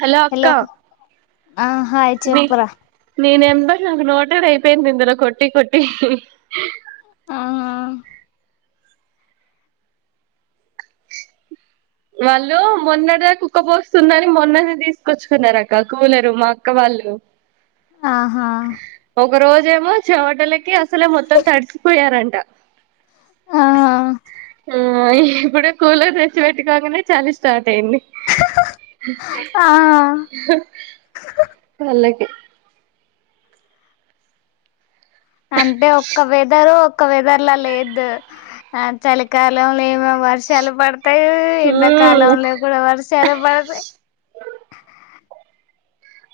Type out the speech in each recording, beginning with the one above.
Hello అక్క ఆ hi నె చెప్పురా నీ నం మరి నాకు నోటెడు అయిపోయింది ఇందులో కొట్టి కొట్టి అవునా వాళ్ళు మొన్నటిదా ఉక్కపోస్తుందని మొన్ననే తీసుకొచ్చుకున్నారు అక్క కూలరు మా అక్క వాళ్ళు ళ్ళు ఆహా ఒక రోజేమో చెమటలకి అసలే మొత్తం తడిచిపోయారంట ఆ అ ఆ ఇప్పుడ కూలర్ తెచ్చిపెట్టు కొంగనే చలి స్టార్ట్ అయింది. ఆ వాళ్ళకే అంటే ఒక్క వెదరు ఒక్క వెదర్లా లేదు ఆ చలికాలం ఏమ వర్షాలు పడతాయి మ్మ్ ఎండాకాలంలో గుడా వర్షాలు పడతాయి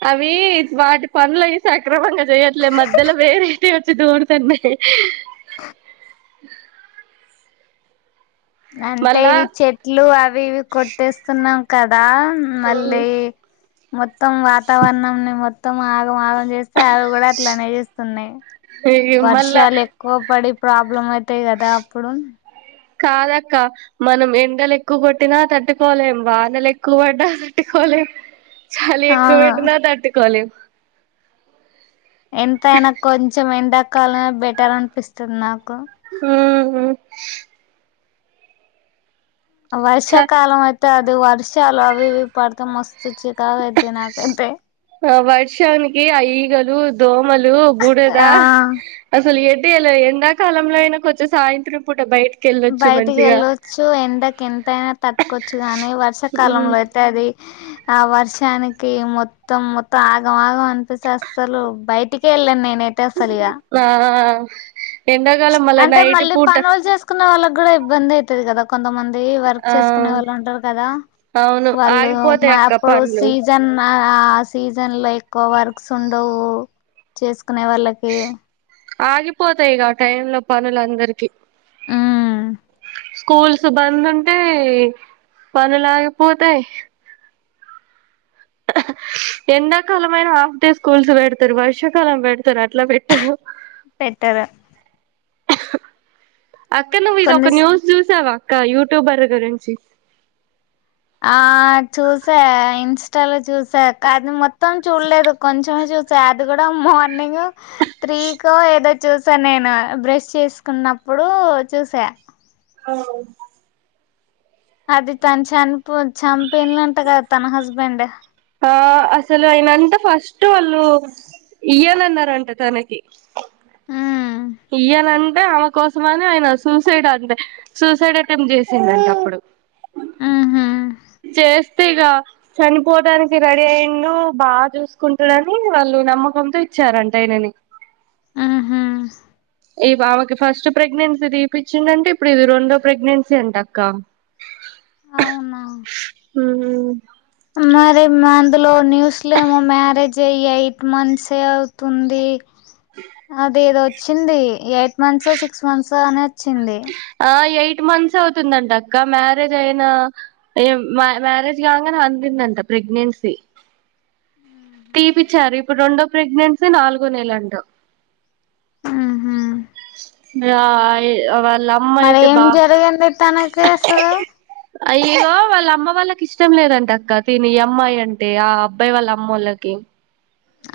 అవి వాటి పనులు అవి సక్రమంగా చెయట్లే మధ్యలో వేరేటివి వచ్చి దూరుతున్నాయి అంటే మళ్ళా ఇవి చెట్లు అవి ఇవి కొట్టేస్తున్నాం కదా మళ్ళీ మొత్తం వాతావరణం ని మొత్తం ఆగం ఆగం చేస్తే అవి కూడా అట్లానే చేస్తున్నాయి మళ్ళా వర్షాలు ఎక్కువ పడి ప్రాబ్లమ్ అయితాయి కదా అప్పుడు కాదక్క మనం ఎండలు ఎక్కువ కొట్టినా తట్టుకోలేం వానలు ఎక్కువ పడ్డా తట్టుకో లేం చలి ఎక్కువ అవును బెట్టినా తట్టుకోలేం ఎంతైనా కొంచెం ఎండాకాలమే బెటర్ అనిపిస్తుంది నాకు [unintelligible] చ వర్షాకాలం అయితే అది వర్షాలు అవివి పడతే మస్ సుచ్చ్ తాగద్దు నాకంతే ఆ వర్షానికి ఆ ఈగలు దోమలు బురద ఆ అసలు ఏ ఎండాకాలంలో అయినా కొంచెం సాయంత్రం పూట బయట బయటికి వెళ్ళచ్చు ఎండకి ఎంతైనా తట్టుకోవచ్చు గానీ ఉమ్ వర్షాకాలంలో అయితే అది ఆ వర్షానికి మొత్తం మొత్తం ఆగం ఆగం అనిపిస్తాది అస్సలు బయటికే వెళ్ళాను నేను నిను అయితే అస్సలు ఇయా ఆ ఎండాకాలం మళ్ళా నైట్ మళ్ళీ పూట పనులు చేసుకునే వాళ్ళకి కూడా ఇబ్బంది అయితాది కదా కొంతమంది వర్క్ ఆ చేసుకునే వాళ్ళు ఉంటారు కదా అవును వాళ్ళు ఆగిపోతాయి అక్క అప్పుడు పనులు సీజన్ ఆ సీజన్ లో ఎక్కువ వర్క్స్ ఉండవు చేసుకునే వాళ్ళకి ఆగిపోతాయిక ఆ టైం లో పనులుందరికి ఉమ్ స్కూల్స్ బంద్ ఉంటే పనులు అగిపోతాయి ఎండకాలం అయినా హాఫ్ డే స్కూల్స్ పెడతారు వర్షాకాలం పెడతార అట్లా పెట్టారు పెట్టార అక్క నువ్వు ఇది కొన్ని ఒక న్యూస్ చూసావ అక్క యూట్యూబర్ గురించి ఆ చూసా ఇన్స్టాలో చూస్ అది మొత్తం చూడలేదు కొంచెమే చూసా అది కూడా మార్నింగ్ త్రీకా ఏదో [unintelligible] చూసా నేను బ్రష్ చేసుకున్నప్పుడు చూసా అవున్ అది తను చంపు చంపిండంటా కదా తన హస్బెండ్ ఆ అసలు ఆయనంతా ఫస్ట్ వాళ్ళు ఇయ్యానన్నారు అంటా తనకి ఉమ్ ఇయ్యాలన్ అంటే ఆమె కోసంమని ఆయన సూసైడ్ అండ్ సూసైడ్ అటెంప్ట్ చేసిండంటా అప్పుడు అ ఉహు చేస్తే ఇక చనిపోవడానికి రెడీ అయిండు బాగా చూసుకుంటుడని వాళ్ళు నమ్మకంతో ఇచ్చారంటా అయనని ఆహా ఈ పాపకి ఫస్ట్ ప్రెగ్నెన్సీ తీపిచ్చిండంటా ఇప్పుడు ఇది రెండో ప్రెగ్నెన్సీ అంట అక్క అవునా ఉను మరి మాందులో న్యూస్లేమో మ్యారేజ్ అయ్యి ఎయిట్ మంత్స్ అవుతుంది అది ఏదొ వచ్చింది ఎయిత్ మంత్సో సిక్స్ మంత్సో అనే ఆ ఏయిట్ ఎయిట్ మంత్స్ అవుతుందంట అక్క మ్యారేజ్ అయిన మ్యారేజ్ కాకనే అయిందంటా ప్రెగ్నెంట్ ప్రెగ్నెన్సి తీపిచ్చారు ఇప్పుడు రెండో ప్రెగ్నెన్సీ నాలుగో నెల అంటా ఉహు యా ఎవరు ఈ అమ్మ మరి అయితే ఏం బా జరిగింది తనకి అసలు వాళ్ళ అమ్మ వాళ్ళకి ఇష్టం లేదంట అక్క తిని ఈ అమ్మాయి అంటే ఆ అబ్బాయి వాళ్ళ అమ్మల్లకి ఓకే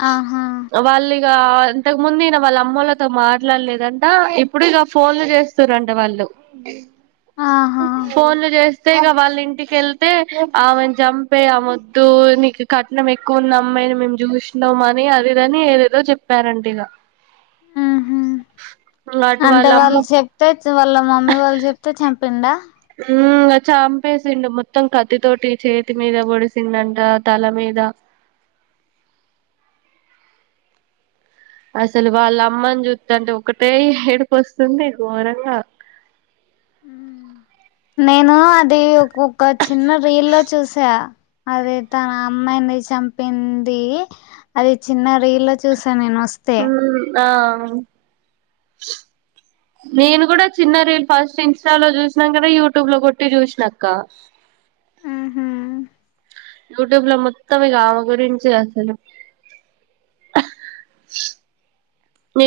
ఆహా ఇగ ఇంతకు ముందు ఈయన వాళ్ళ అమ్మలతో మాట్లాడలేదంటా ఇప్పుడు ఇక ఫోన్లు చేస్తారంట వాళ్ళు ఆహా ఫోన్లు చేస్ వాళ్ళ ఇంటికిళ్తే ఆమెను చంపే ఆ మొద్దు నీకు కట్నం ఎక్కువ ఉన్న అమ్మా మేము చూసినం అని అదిదని ఏదేదో చెప్పారంట ఇగా ఉహు అంటే వాళ్ళు చెప్తే వాళ్ళ మమ్మీ వాళ్ళు చెప్తే చంపిండా ఉ చంపేసిండు మొత్తం కత్తితోటి చేతి మీద పొడిచిండంటా తలమీద అసలు వాళ్ళ అమ్మని చూస్తుంటే ఒకటే ఏడుపు వస్తుంది ఘోరంగా నేను అది ఒ ఒక చిన్న రీల్ లో చూసా అది తన అమ్మాయిని చంపింది అది చిన్న రీలో చూసాను నేను వస్తే ఉమ్ ఆ నేను కూడా చిన్న రీల్ ఫస్ట్ ఇన్స్టాలో చూసినంకనే యూట్యూబ్ లో కొట్టి చూసినక్క ఉహు యుట్యూబ్ లో మొత్తం ఇగా ఆమె గురించే అసలు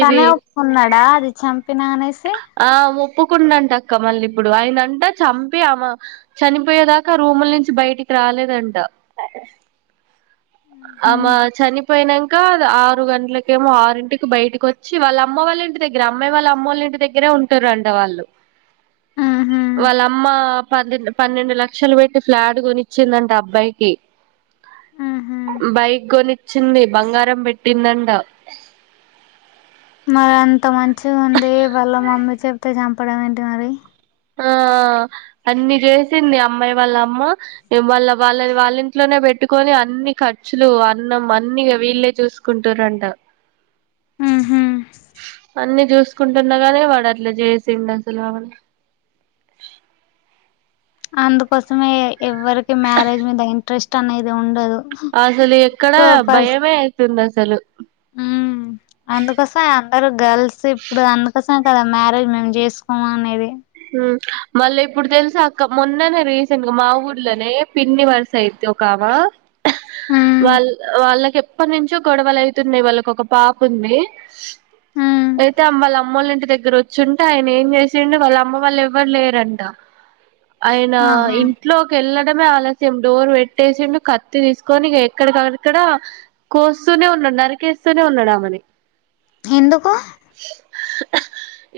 ఇది ఒప్పుకున్నాడా అది చంపిన అనేసి ఆ ఒప్పుకున్నాడంట అక్క మళ్ళీ ఇప్పుడు ఆయన అంట చంపి ఆమ చనిపోయేదాకా రూముల నుంచి బయటికి రాలేదంట ఉహు ఆమ చనిపోయినంక ఆరు గంటలకేమో ఆరింటికి బయటకి వచ్చి వాళ్ళ అమ్మ వాళ్ళ ఇంటి దగ్గర అమ్మాయి వాళ్ళ అమ్ముల ఇంటి దగ్గరే ఉంటారు అంట వాళ్ళు వాళ్ళ అమ్మ పం పన్నెండు లక్షలు పెట్టి ఫ్లాట్ కొనిచ్చిందంట అబ్బాయికి ఉహు బైక్ కొనిచ్చింది బంగారం పెట్టిందంట మరి అంత మంచిగా ఉంది వాళ్ళ మమ్మీ చెప్తే చంపడం ఏంటి మరి ఆ అన్ని చేసింది అమ్మాయి వాళ్ళ అమ్మ వాళ్ళ వాళ్ళ వాళ్ళ ఇంట్లోనే పెట్టుకొని అన్ని ఖర్చులు అన్నం అన్నిగా వీళ్ళే చూసుకుంటుంర్రూ అంట ఉహు అన్ని చూసుకుంటున్నాగానీ వాడట్లా చేసిండు అసలు ఆమెని అ [unintelligible] అందుకోసమే ఎవరికి మ్యారేజ్ మీద ఇంట్రెస్ట్ అనేది ఉండదు అసలు ఎక్కడ కోపస్ భయమే అయితుంది అసలు ఉమ్ అందుకోసం గర్ల్స్ ఇప్పుడు అందుకోసమే కదా మ్యారేజ్ మేము చేసుకోము అనేది మళ్ళీ ఇప్పుడు తెలుస అక్క మొన్ననే రీసెంట్ గా మా ఊర్లోనే పిన్ని వరుస అయితది ఒకామ ఉమ్ వాళ్ళు వాళ్ళ ఎప్పటి నుంచో గొడవలు అయితున్నాయి వాళ్ళకి ఒక పాప ఉంది ఉమ్ అయితే అమ్మ వాళ్ళ అమ్మల ఇంటి దగ్గర వచ్చుంటే ఆయన ఏం చేసిడి వాళ్ళ అమ్మ వాళ్ళ ఎవ్వరు లేరంట ఆయన ఆహా ఇంట్లోకి వెళ్ళ ఆలస్యం డోర్ పెట్టేసిండు కత్తి తీసుకొని ఎక్కడికక్కడ కోస్తూనే ఉన్నా నరికేస్తూనే ఉన్నాడామని ఎందుకు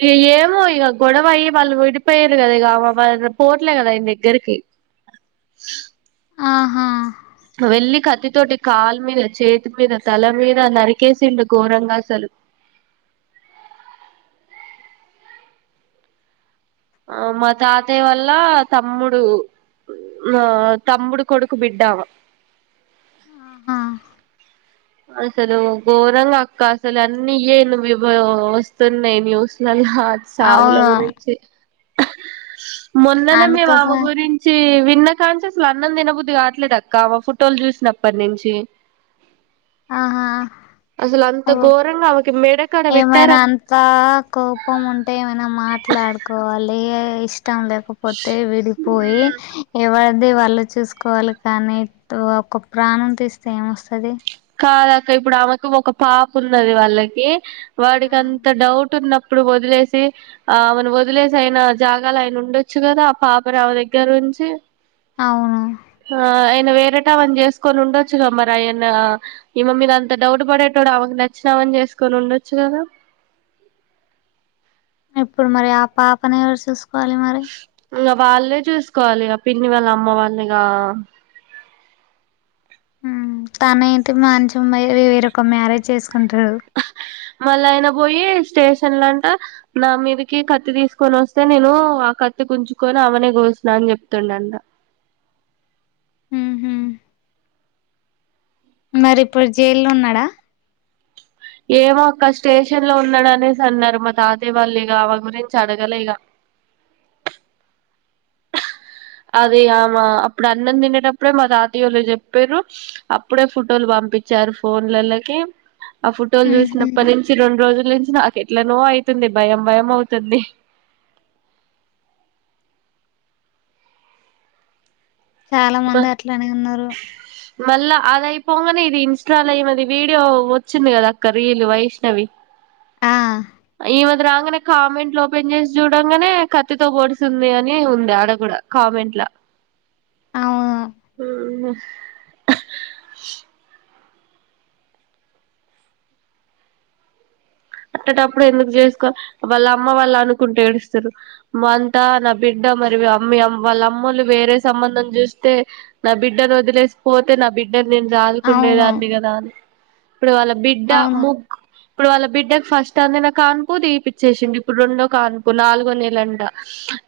ఇగా ఏమో ఇగా గొడవయ్యి వాళ్ళు విడిపోయారు కదా ఇగా వాళ్ళ పోట్లే కదా ఆయన దగ్గరికి ఆహా వెళ్లి కత్తితోటి కాలు మీద, చేతి మీద, తల మీద నరికేసిండు ఘోరంగా అసలు ఆ మా తాతయ్య వల్ల తమ్ముడు ఆ తమ్ముడు కొడుకు బిడ్డ ఆమా ఆహా అసలు ఘోరంగా అక్క అసలు అన్ని ఇయ్యే వస్తున్నాయి న్యూస్లల్లా హా చావుల అవును గురించి మొన్ననే మేం ఆమే అందుకోసం గురించి ఇన్న కాంచీ అసలు అన్నం తినబుద్ధి కావట్లేదు అక్కాఆమ ఫోటోలు చూసినప్పటి నుంచి ఆహా అసలు అంత ఘోరంగా ఆమెకి మెడ కాడ పెట్టారు ఏమైనా అంతా కోపం ఉంటే ఏమై మాట్లాడుకోవాలి ఇష్టం లేకపోతే విడిపోయి ఎవరి అదే వాళ్ళు చూసుకోవాలి కానీ ఒక ప్రాణం తీస్తే ఏమొస్తుంది కాదాక ఇప్పుడు ఆమకు ఒక పాప్ ఉన్నది వాళ్ళకి వాడికి అంత డౌట్ ఉన్నప్పుడు పోతే వదిలేసి ఆ అమెను వదిలేసి అయిన జాగా ఆయన ఉండొచ్చు కదా ఆ పాపరామ దగ్గరంచి అవును ఆ ఆయన వేరేట అని చేసుకొని ఉండొచ్చుగామ్ మరి ఆయన ఇమ మీద అంత డౌట్ పడేట ప్పుడు అవకి నచ్చినామని చేసుకొని ఉండొచ్చు కదా ఇప్పుడు మరి ఆ పాపను ఎవరు చూసుకోవాలి మరి ఇంకా వాళ్ళే చూసుకోవాలి ఇక పిన్ని వాళ్ళ అమ్మ వాళ్ళనిగా తనయితే మంచిం వేరొక మ్యారేజ్ చేసుకు మళ అనా పోోయిస్ స్టేషన్ ంట నా మీదికి కత్తి తీసుకొని వస్తే నేను ఆ కత్తి కుంచుకొని అవనే గ ని చెప్తుండడి ఉహు. మరి ఇప్పుడు జైలు ఉన్నాడా ఏమో ఒక్క స్టేషన్ లో ఉన్నాడు అనేసి అన్నారు మా తాత వాళ్ళు ఇక ఆమె గురించి అడగల ఇక అదే అమా అప్పుడు అన్నం తిినేటప్పుడే మా తాతీయోళ్ళు చెప్పారు అప్పుడే ఫుటోలు బాబ పచారు ఫోన్లలకి ఆ ఫోటోలు ఉహు. చూసినప్పటి నుంచి రెండు రోజుల నుంచి నాకు ఎట్లా నో అవుతుంది భయం భయం అవుతుంది చాలా మంది అట్లా అని ఉన్నారు మళ్ళా అది అయిపోగానే ఇది ఇన్స్టాలో మది వీడియో వచ్చింది కదా అక్క రీల్ వైష్ణవి ఆ ఈ మ రాగానే కామెంట్ లో ఓపెన్ చేసి చూడంగానే కత్తితో పోడిసింది అని ఉంది ఆడ కూడా కామెంట్ లో అవును ఉ అట్టటప్పుడు ఎందుకు చేసుకో వాళ్ళ అమ్మ వాళ్ళు అనుకుంటే ఏడుస్తారు మ అంతా నా బిడ్డ మరి అమ్ వాళ్ళ అమ్మలు వేరే సంబంధం చూస్తే నా బిడ్డను వదిలేసిపోతే నా బిడ్డ బిడ్డ నేను అవును చదుకుండేదాన్ని కదా అని ఇప్పుడు వాళ్ళ బిడ్డ అవును ముగ్ ఇప్పుడు వాళ్ళ బిడ్డ ఫస్ట్ అంది నా కాన్పూ తీపిచ్చేసింంది ఇప్పుడు రెండో కాన్పూ నాలుగో నెలంట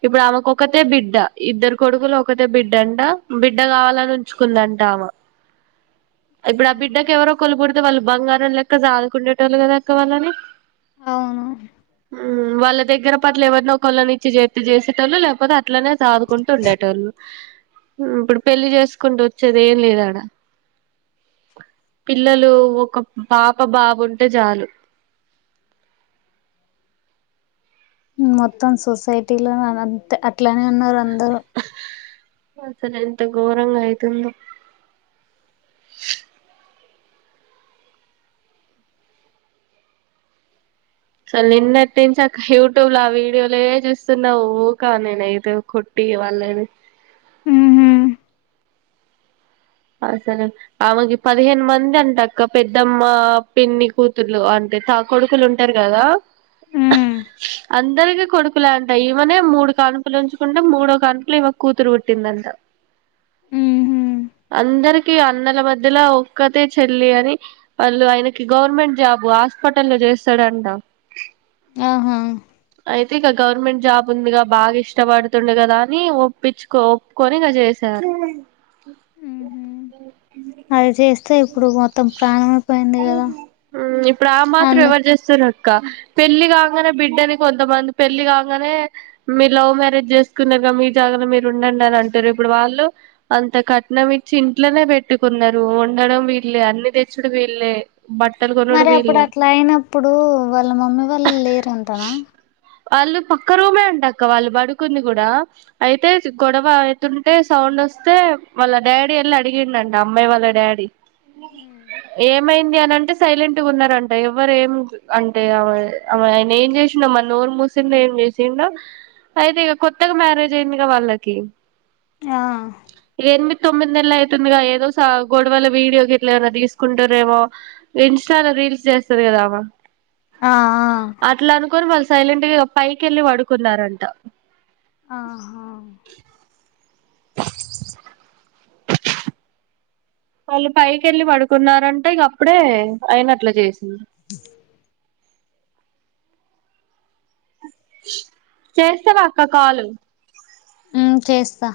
ఇప్పుడు ఆమెకు ఒకతే బిడ్డ ఇద్దరు కొడుకులు ఒకతే బిడ్డ అంట బిడ్డ కావాలని ఉంచుకుందంట ఆమ ఇప్పుడు ఆ ఆహా. బిడ్డకి ఎవరో కొలు పడితే వాళ్ళు బంగారం లక్క జదుగుకుండే వాళ్ళు కదా అక్క వాళ్ళని అవునును మ్ వాళ్ల దగ్గర పట్ల ఎవరినొ ఒకళ్ళని ఇచ్చి చేతే చేసేటోళ్ళు లేకపోతే అట్లనే సాదుకుంటూ ఉండేటోళ్ళు మ్ ఇప్పుడు పెళ్లీ చేసుకుంటే వచ్చేది ఏం లేదు ఆడా పిల్లలు ఒక పాప బాబు ఉంటే చాలు మొత్తం సొసైటీలో అంత అట్లానే ఉన్నారు అందరు అసలు ఎంత ఘోరంగా అయితుందొ అసలు నిన్నటి నుంచి అక్క యూట్యూబ్ ల ఆ వీడియోలే చూస్తున్నా ఊకా నేను ఐతే కొట్టి ఇగ వాళ్లని ఉహు అసలు ఆమెకి పదిహేను మంది అంటా అక్క పెద్దమ్మ పిన్ని కూతుర్లు అం టా కొడుకులు ఉంటరు కదా ఉమ్ అందరికిీ కొడుకులే అంట ఈమనే మూడు కానుపులు ఉంచుకుంటే మూడో కానుపుల ఈమెకు కూతురు పుట్టిందంట మ్ హూ అందరికి అన్నల మధ్యలో ఒక్కతే చెల్లి అని వాళ్లు ఆయనకి గవర్నమెంట్ జాబ్ హా స్పిటల్లో చేస్తాడుంట అహా అయితే ఇక గవర్నమెంట్ జాబ్ ఉందిగా బాగా ఇష్టపడుతుండు కదా అని ఒప్పించుకో ఒప్పుకోని ఇగ చేశారు అ ఉహు అది చేస్తే ఇప్పుడు మొత్తం ప్రాణమైపోయింది కదా ఉమ్ ఇప్పుడు ఆ మాత్రం అందు ఎవరు చేస్తురు ఇక పెళ్లి కాంగనే బిడ్డని కొంతమంది పెళ్లి కాంగనే మీరూ లవ్ మ్యారేజ్ చేసుకున రు మీ జాగలో మీరు ఉండండి అని అంటారు ఇప్పుడు వాళ్లు అంత కట్నం ఇ చ్చి ఇంట్లనే పెట్టుకున్నారు వండడం వీళ్లే అన్ని తెచ్చుడు వీళ్లే మరి అప్పుడు అట్లా అయినప్పుడు వాళ్ల మమ్మీ వాళ్లు లేరంటనా వాళ్లు పక్క రూమే అంటక్క వాళ్లు పడుకుంది కూడా అయితే గొడవ అయితుంటే సౌండ్ వస్తే వాళ్ల డాడీ వెళ్లి అడిగిండు అంట అమ్మాయి వాళ్ల డాడీ ఏమైంది అని అంటే సైలెంట్ గా ఉన్నారంట ఎవ్వరు ఏం అంటే ఆయన ఏం చేసిన మరి నోర్ మూసిండో ఏం చేసిండో అయితే ఇగ కొత్తగా మ్యారేజ్ అయింది గా వాళ్లకి ఆ తొమ్మిది నెల్లు అయితుందిగా ఏదో గొడవల వీడియో గిట్లా ఏమైన్నా తీసుకుంటురేమో ఇన్స్టాలో రీల్స్ చేస్తాది కదా అమా ఆ ఆ సైలెంట్ గా పైకెళ్ళి పడుకున్నారంట ఆహా వాళ్లు పైకి వెళ్ళి పడుకున్నారంట ఇగ అప్పుడే ఆయన అట్లా చేసింది చేస్తావా అక్క కాల్ ఆ చేస్తా